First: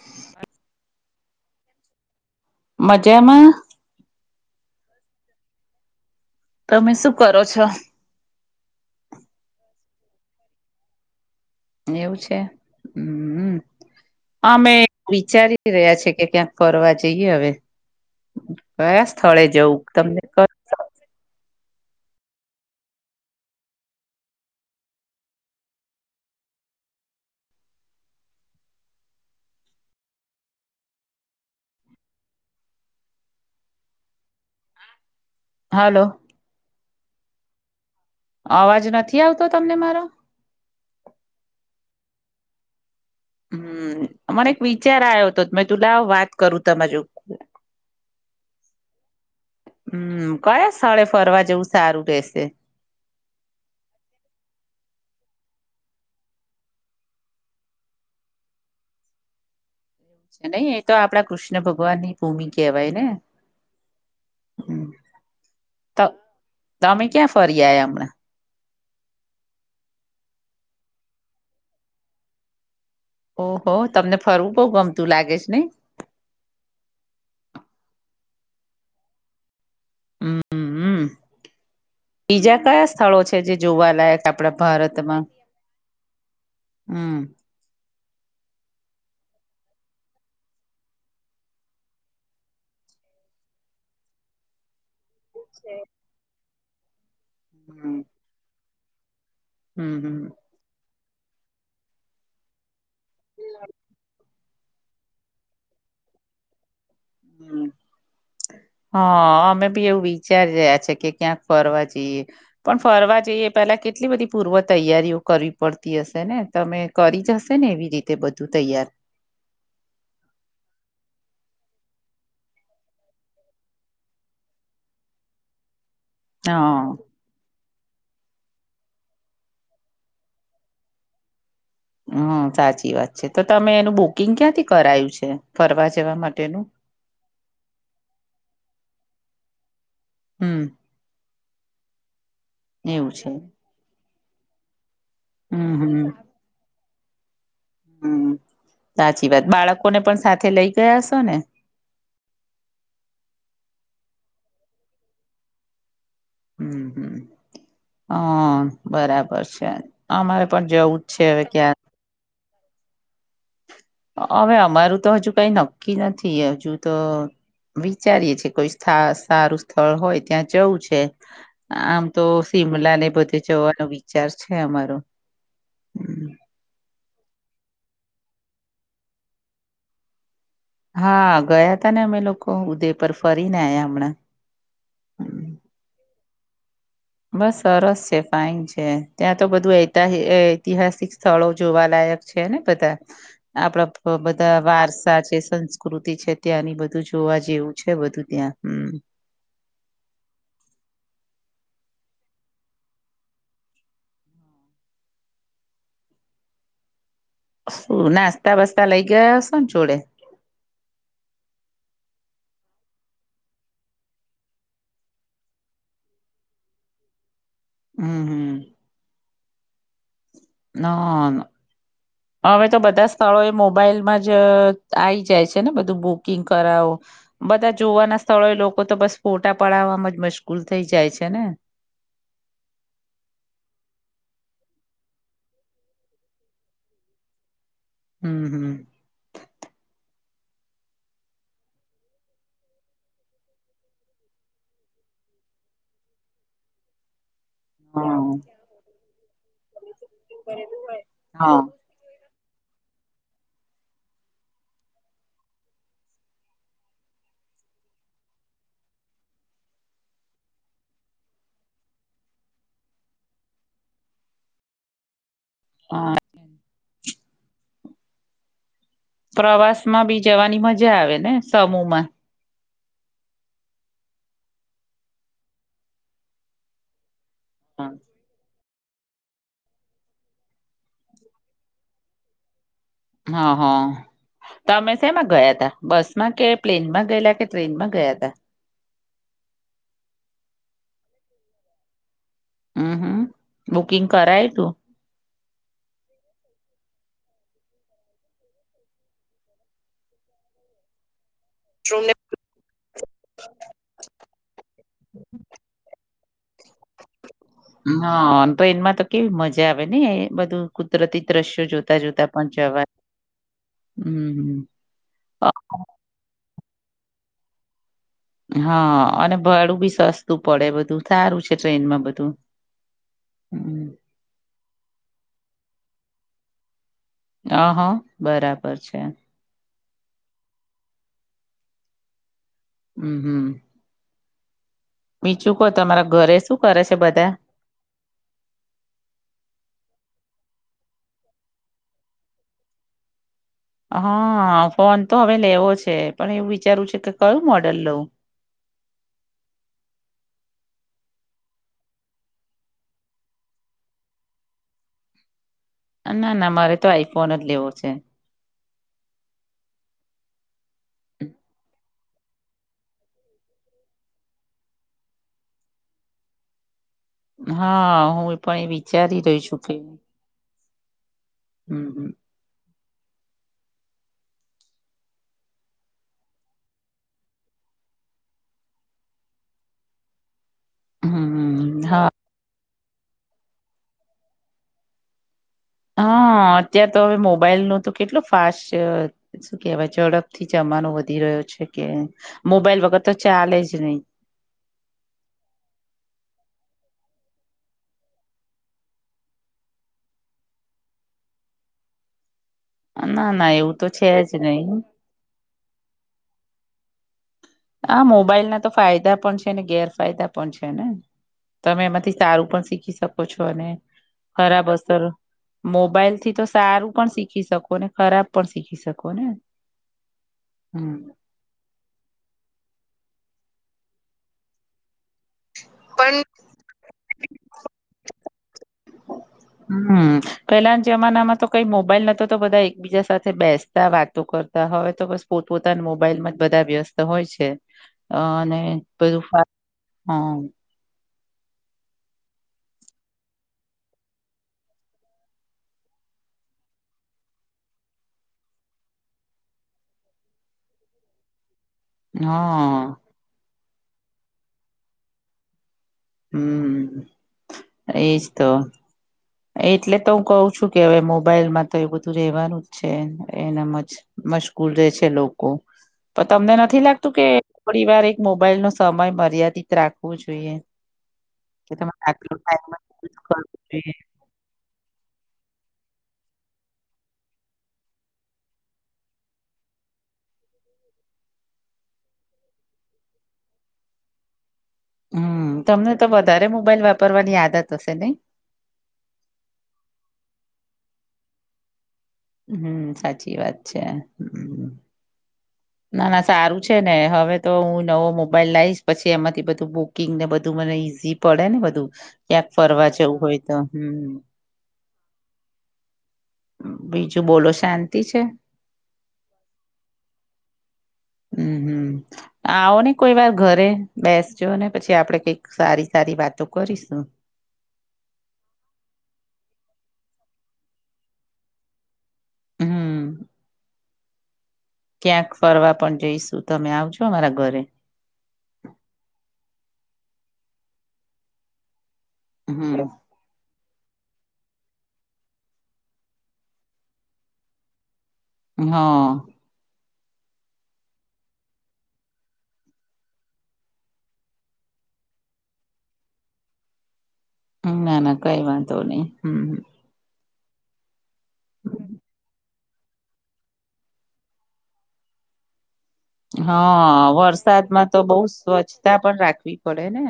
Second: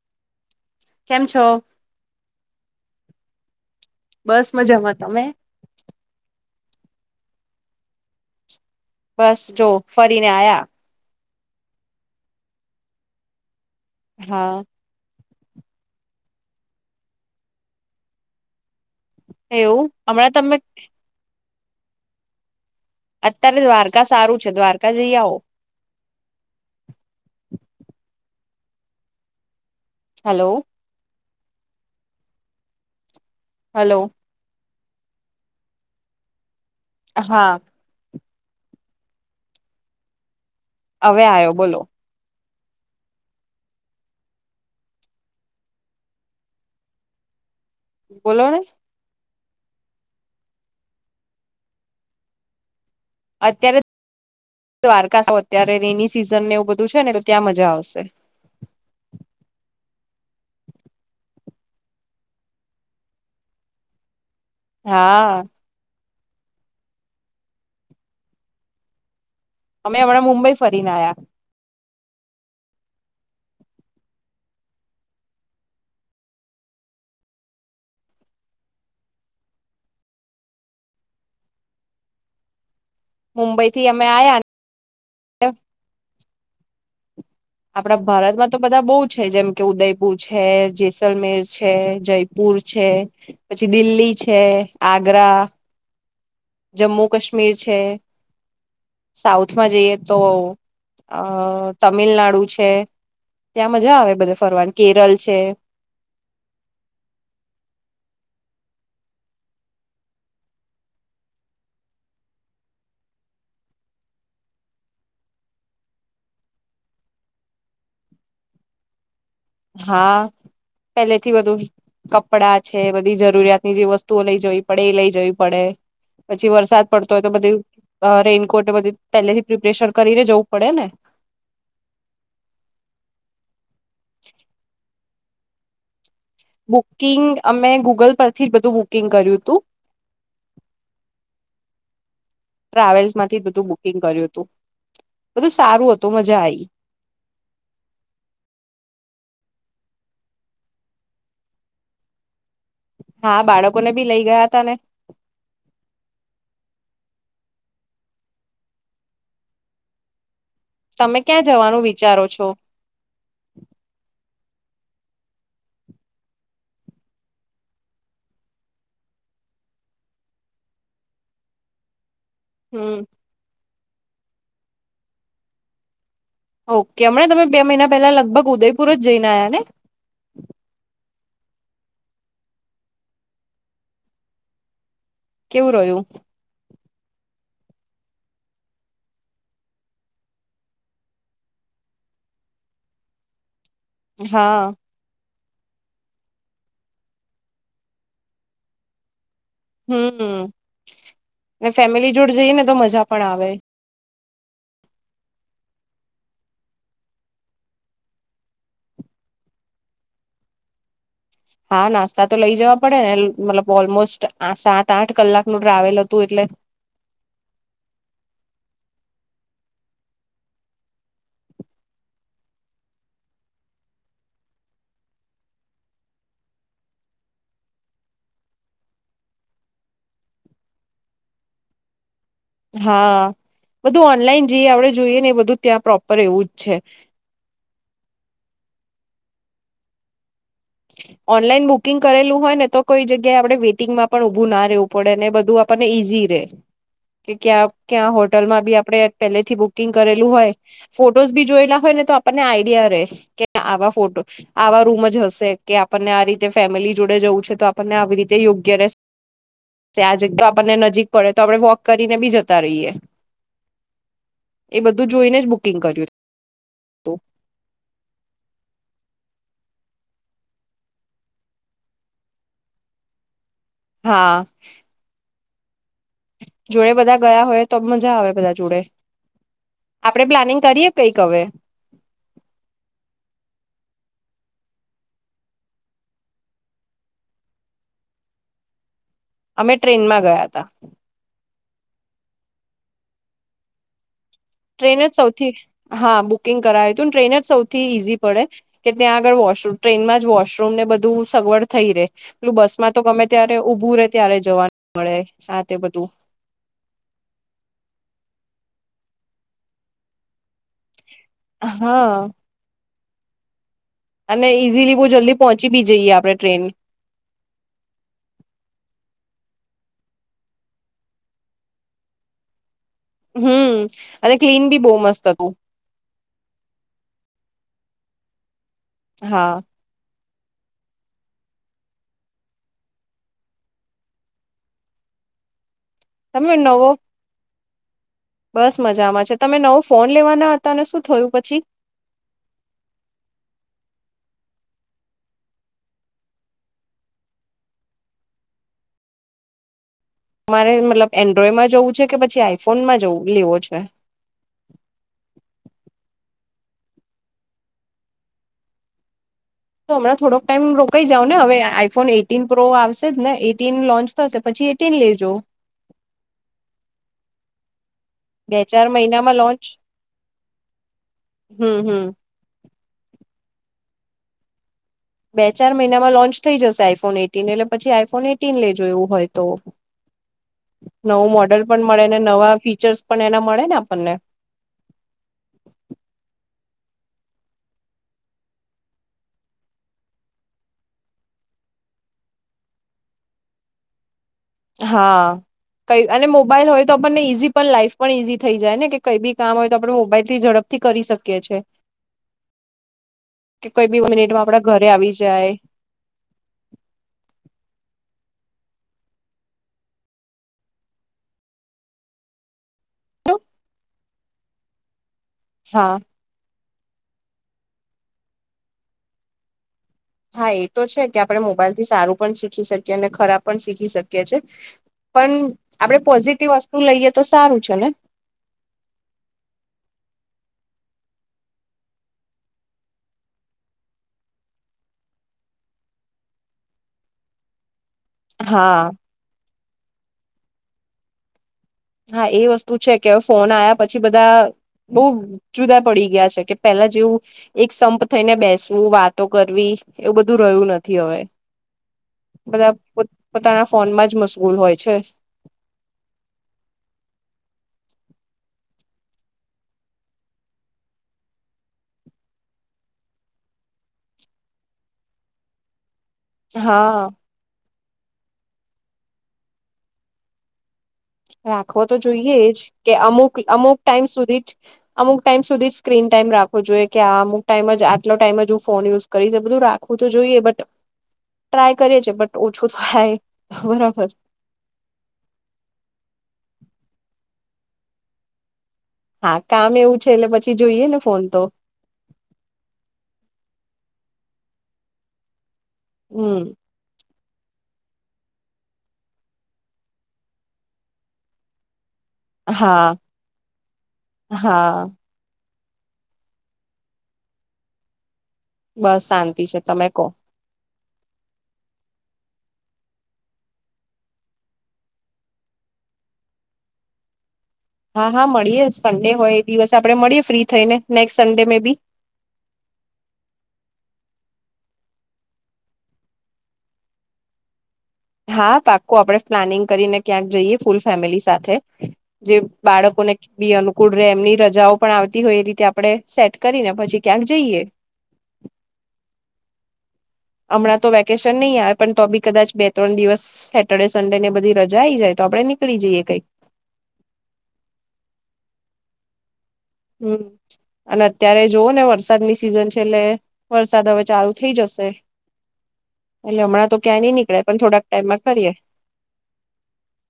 હા [unintelligible] કેમ છો? મજામાં? બસ મજામાં તમે? તમે શું કરો છો? બસ જો ફરીને આયા. એવું છે હ, હા અમે વિચારી રહ્યા છે કે ક્યાંક ફ જઈએ, હવે કયા સ્થળે જવું એવું તમને હમણાં તમે અત્યારે દ્વારકા સારું છે, દ્વારકા જઈ આવ હલો. હલો. હાલો. હા. અવાજ નથી આવતો તમને મારો? હવે આયો, બોલો હમ્મ, મને એક વિચાર આયો તો મે કીધું લાવ વાત કરું તમારે જો બોલો ને હમ્મ, કયા સ્થળે ફરવા જવું સારું રેશે? અત્યારે દ્વારકા અત્યારે રેની સિઝનને એવું બધું છે ને એટલે ત્યાં મજા આવશે. નઈ એ તો આપડા કૃષ્ણ ભગવાન ની ભૂમિ કેહેવાય ને? હા. ત તમે ક્યાં ફરી આયા હમણાં? અમે હમણાં મુંબઈ ફરીને આ્યા. ઓહો તમને ફરવું બો ગમતું લાગે છે, નઈ? હમ્મ, બીજા કયા સ્થળો છે જે મુંબઈ થી અમે જોવાલાયક આયા આપડા? ભારતમાં. હમ. આપડા ભારતમાં તો બધા બો છે જેમકે ઉદયપુર છે, જેસલમેર છે, જયપુર પુર છે પછી દિલ્હી છે, આગ્રા છે. જમ્મુ કાશ્મીર છે. સાઉથમાં જઈએ તો, હમ અ તમિલનાડુ છે. ત્યાં મજા આવે બધે ફરવાની. કેરળ છે, [unintelligible] હ. અમે બી એવું વિચારી રહ્યા છે કે ક્યાંક ફરવા જઈએ. પણ ફરવા જઈએ એ પેલા કેટલી બધી પૂર્વ તૈયારીઓ કરવી પડતી હશે ને? તમે કરી જ હશે ને એવી રીતે બધું તૈયાર? હા, પેલેથી બધું કપડાં છે બધી જરૂરિયાતની જે વસ્તુઓ લઈ જવી પડે એ લઈ જવી પડે. પછી વરસાદ હા પડ- તોય તો બધી રેનકોટ એ બધી પહેલેથી પ્રિપરેશન કરીને જવું પડે ને? હમ. સાચી વાત છે તો તમે એનું બુકિંગ ક્યાંથી કરાયું છે ફરવા જવા માટેનું? બુકિંગ, અમે ગૂગલ પરથી જ બધું બુકિંગ કર્યુંતું. હમ. એવું છે ટ્રાવેલ્સમાંથી બધું બુકિંગ કર્યું હતું. બધું સારું હમ હતું મજા આઈ. હમ, સાચી વાત. બાળકોને પણ સાથે લઇ ગયા હશોને? હા, બાળકોને બી લઈ ગયાતાને. હમ હમ અ બરાબર છે. અમારે પણ જવું જ તમે છે હવે ક્યાં જવાનું વિચારો છો? અવે અમારું તો હજુ કઈ નક્કી નથી. હજુ તો વિચારીએ છીએ કોઈ સ્થા સારું સ્થળ હોય ત્યાં જવું છે. આમ તો શિમલા હમ ને બધે જવાનો વિચાર છે અમારો. હમ. ઓકે. હમણાં તમે બે મહિના પહેલા લગભગ ઉદયપુર જ જઈને આવ્યાને? હા, ગયાતાને અમે લોકો ઉદય પર ફરીન આયા હમણાં. કેવું રહ્યું? બસ સરસ છે, ફાઇન છે, ત્યાં તો બધું એતી ઐતિહાસિક સ્થળો જોવાલાયક છેને બધા. આપણા બધા હા વારસા છે, સંસ પ્રકૃતિ છે ત્યાંની બધું જોવા જેવું છે બધું ત્યાં. હમ. હમ, ફેમિલી જોડ જઈએને તો મજા પણ આવે. શું નાસ્તા વાસ્તા લઈ ગયા હશોને જોડે? હા, નાસ્તા તો લઈ જવા પડે ને મતલબ ઓલમોસ્ટ સાત આઠ કલાકનું ટ્રાવેલ હતું એટલે. હમ હમ. નોન [inaudible] હવે તો બધા સ્થળો એ મોબાઈલમાં જ આવી જાય છે ને બધું બુકિંગ કરાવો બધા જોવાના સ્થળોએ લોકો તો બસ ફોટા પડાવામાં જ મસગૂલ થઈ જાય છે ને. હા.. બધું ઓનલાઈન જે આપડે જોઈએ ને એ બધું ત્યાં પ્રોપર એવું જ છે. હમ હમ. ઓનલાઈન બુકિંગ કરેલું હોય ને તો કોઈ જગ્યાએ આપડે વેઇટિંગમાં પણ ઉભું ના રહેવ પડે ને. બધું આપણને ઈઝી રે કે, ક્યાં ક્યાં હા હોટલમાં બી આપડે પેલેથી બુક કિંગ કરેલું હોય ફોટોસ બી હા જોયેલા હોય ને તો આપણને આઈડિયા રે કે આવા ફોટો આવા રૂમ જ હશે કે આપણને આ રીતે ફેમિલી જોડે જવું છે તો આપણને આવી રીતે યોગ્ય રહેશે ત્યાં જેટલું આપણને નજીક પડે તો આપડે વોક કરીને બી જતા રહીએ. એ બધું જોઈને જ બુકિંગ કર્યુંતું હા પ્રવાસમાં બી જવાની મજા આવે ને? સમૂહમાં. હા. જોડે બધા ગયા હોય તો મજા આવે બધા જોડે. આપડે પ્લાનિંગ કરીએ કઈક હવે. હા હા તમે શેમાં ગયા તા બસ માં કે પ્લેનમાં ગયેલા કે ટ્રેનમાં ગયા તા અમે ટ્રેનમાં ગયા હતા હમ હમ બુકિંગ કરાય તું ટ્રેન જ સૌથી હા બુકિંગ કરાવ્યું હતું ને ટ્રેન જ સૌથી ઈઝી પડે કે ત્યાં આગળ વોશરૂમ ટ્રેનમાં જ વોશરૂમ ને બધું સગવડ થઈ રે તું. પેલું બસ માં તો ગમે ત્યારે ઊભું રે ત્યારે જવાનું મળે આ તે બધું હા ટૈનતો એમાં તો કેવી મજા આવે ને એ બધું કુદરતી દ્રશ્યો જોતા હા જોતા પણ જવા અને ઇઝીલી બહુ જલ્દી પહોંચી બી જઈએ આપણે ટ્રેન હા અને ભાડું બી સસ્તું પડે બધું સારું છે ટ્રેનમાં બધું હમ અને ક્લીન બી બહુ મસ્ત હતું હ હા બરાબર છે. હા હમ હમ બીજુ કોહ તમારા ઘરે તમે શું કરે નવો છે બધા બસ મજામાં છે તમે નવો ફોન લેવાના હતા ને શું થયું પછી હા ફોન તો હવે લેવો છે પણ એવું વિચારવું છે કે કયું મોડલ લઉં મારે મતલબ એન્ડ્રોઈડમાં જવું છે કે પછી આઈફોનમાં જવું લેવો છે ના ના મારે તો આઈફોન જ લેવો છે તો હમણા થોડોક ટાઈમ રોકાઈ જાવ ને હવે આઈફોન એટીન પ્રો આવશે જ ને એટીન લોન્ચ શે પછી એટીને લેજો હા હું એ બે પણ એ ચાર વિચારી મહિનામાં રહ્યો છું લોન્ચ કે હમ બે ચાર મહિનામાં લોન્ચ થઈ જશે આઈફોન એટીન એટલે પછી આઈફોન એટીન લઈ જોયું હોય તો નવું મોડલ હમ પણ મળે હા ને નવા ફીચર્સ પણ એના મળે ને આપણને હા અત્યારે તો હવે મોબાઈલ ન તો કેટલું ફાસ્ટ છે શું કેહેવાય ઝડપથી જમાનો વધી રહ્યો છે કે મોબાઈલ વગર તો ચાલે જ નહી હા કઈ અને મોબાઈલ હોય તો આપણને ઈઝી પણ લાઈફ પણ ઈઝી થઈ જાય ને કે કઈ બી કામ હોય તો આપણે મોબાઈલથી ઝડપ થી કરી શકીએ છે ના ના કે એવું કોઈ તો બી છે જ મિનિટમાં આપડા નહી ઘરે આવી જાય હા મોબાઈલ ના તો ફાયદા પણ છે ને ગેરફાયદા પણ છે ને તમે એમાંથી સારું પણ શીખી શકો છો અને ખરાબ અસર હા મોબાઈલ થી તો સારું પણ શીખી શકો ને ખરાબ પણ શીખી શકો ને હા એ તો હમ છે કે આપણે મોબાઈલ થી સારું પણ શીખી શકીએ અને ખરાબ પણ શીખી શકીએ છે પણ આપડે પણ પોઝિટિવ વસ્તુ લઈએ તો સારું છે ને હમ પેલાના જમાનામાં તો કઈ મોબાઈલ નતો તો બધા એકબીજા સાથે બેસતા વાતો કરતા હવે તો બસ પોતપોતાના મોબાઈલમાં જ બધા વ્યસ્ત હોય છે અ અને હા પેલું [unintelligible] હ હા એ વસ્તુ છે કે ફોન આવ્યા પછી બધા બઉુ જુદા પડી ગયા છે કે પેલા જેવું એક સંપ થઈને બેસવું વાતો કરવી એવું બધું રહ્યું નથી હવે બધા હા પોતાના ફોનમાં જ મશગૂલ હોય છે [inaudible] હમ એજ તો એટલે તો હું કહઉ છું કે હવે મોબાઈલમાં તો એ બધું રેવાનું જ છે એનામ જ મશ્ગુર રહેે છે લોકો પણ તમને નથી હા લાગતું કે થોડી વાર એક મોબાઈલ નો સમય મર્યાદિત રાખવો જોઈએ કે રાખવો તો તમારે આટલો જોઈએ જ ટાઈમ કે યુઝ અમુક કરવો અમુક જોઈએ. ટાઈમ સુધી જ અમુક ટાઈમ સુધી જ સ્ક્રીન ટાઈમ રાખો જોઈએ કે આ અમુક ટાઈમ આટલો ટાઈમ જ હું ફોન યુસ કરી છે બધું રાખવું તો જોઈએ બટ ટ્રાય કરીએ છે બટ ઓછું થ થાય બરાબર હમ તમને તો વધારે મોબાઈલ વાપરવાની આદત હશે નહી. હા કામ એવું છે એટલે પછી જોઈએ ને ફોન તો. હમ સાચી વાત છે ના ના હમ સારું છે ને હવે તો હું નવો મોબાઈલ લાઈશ પછી એમાંથી બધું બુકિંગ ને બધું મને ઈઝી પડે ને બધું ક્યાંક ફરવા હા જવું હોય તો હમ. હા બીજું બોલો શાંતિ છે? બસ શાંતિ છે તમે કો. હમ હમ. આવો ને કોઈ વાર ઘરે બેસજો ને પછી આપડે કઈક સારી સારી વાતો કરીશું. હા હા મળીએ સન્ડે હોય એ દિવસે આપણે મળીએ ફ્રી થઈને નેક્સ્ટ સન્ડે મે બી. હમ ક્યાંક ફરવા પણ જઈશું તમે આવજો અમારા ઘરે. હા પાકું આપણે પ્લાનિંગ કરીને ક્યાંક જઈએ ફૂલ ફેમિલી સાથે. જે હમ બાળકોને બી અનુ ફુલ ડે એમની રજાઓ પણ આવતી હોય એ રીતે આપડણે સેટ કરીને પછી ક્યાંક જઈએ. હા હમણાં તો વેકેશન નહી આવે પણ તો બી કદાચ બે ત્રણ દિવસ સેટર્ડે સન્ડે ને બધી રજા આઈ જાય તો આપણે નીકળી જઈએ કંઈક. હ ના ના કઈ વાંધ નહી હમ. હમ અને અત્યારે જોવો ને વરસાદની સિઝન છે એટલે વરસાદ હવે ચાલુ થઈ જશે. એટલે હમણાં તો ક્યાંય નહી હા નીકળે પણ થોડાક વરસાદમાં તો ટાઈમમાં બહ કરીએ સ્વચ્છતા પણ રાખવી પડે ને.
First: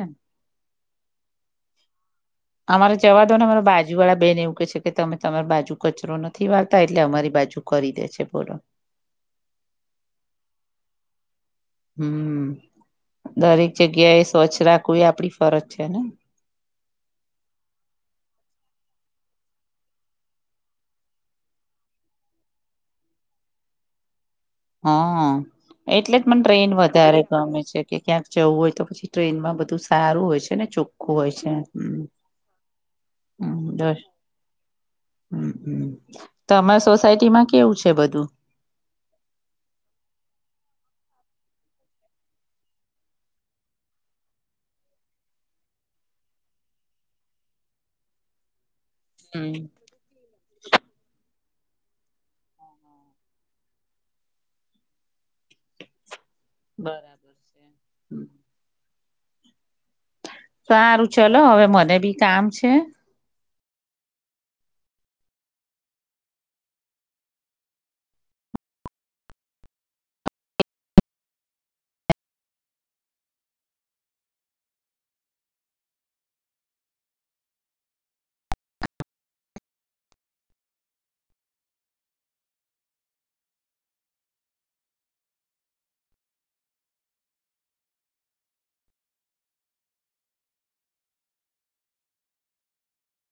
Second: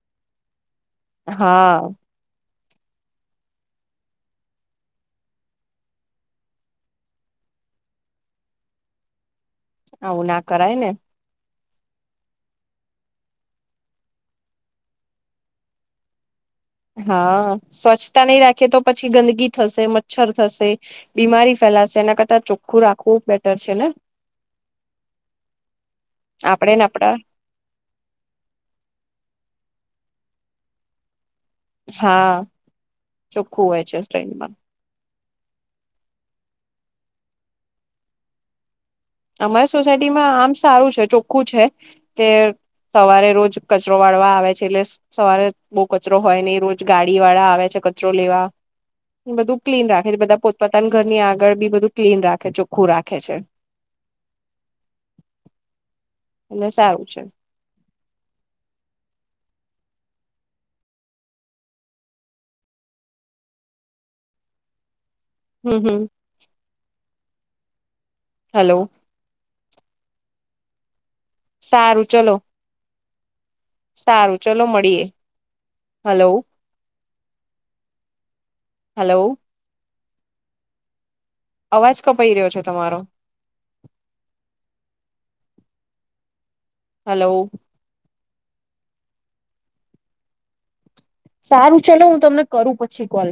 હા અમારે જવા દો ને અરો બાજુ વાળા બેન એવું કેહે છે કે તમે તમારી બાજુ કચરો નથી વારતા એટલે અમારી બાજુ કરી દે છે બોલો. આવું ના કરાય ને. હમ દરેક જગ્યા એ સ્વચ્છ રાખવું એ આપડી ફરજ છે ને. હા સ્વચ્છતા નહી રાખે તો પછી ગંદગી થશે મચ્છર થશે બીમારી ફેલાશે એના કરતાં ચોખ્ખું રાખવું બેટર છે ને. હા એટલે જ મને ટ્રેન આપણેે ને આપડા વધારે ગમે છે કે ક્યાંક જવું હોય તો પછી ટ્રેનમાં બધું સારું હોય છે ને ચોખ્ખું હોય છે. હમ હા ચોખ્ખું હમ હોય છે દસ ટ્રેનમાં. હમ તો અમારા સોસાયટી માં કેવું છે બધું? અમારી સોસાયટીમાં આમ સારું છે ચોખ્ખું છે કે સવારે રોજ કચરો વાળવા આવે છે એટલે સવારે બહુ કચરો હોય ને રોજ ગાડી વાળા આવે છે કચરો લેવા. બધું હમ. ક્લીન રાખે છે બધા પોતપતાના ઘરની આગળ બી બધું ક્લીન રાખે ચોખ્ખું રાખે છે. એટલે સારું બરાબર છે સારું ચલો હવે મને બી કામ છે હમ હમ હેલો સારું ચલો સારું ચલો મળીએ હલો હલો અવાજ કપાઈ રહ્યો છે તમારો હલો સારું ચલો હું તમને કરું પછી કોલ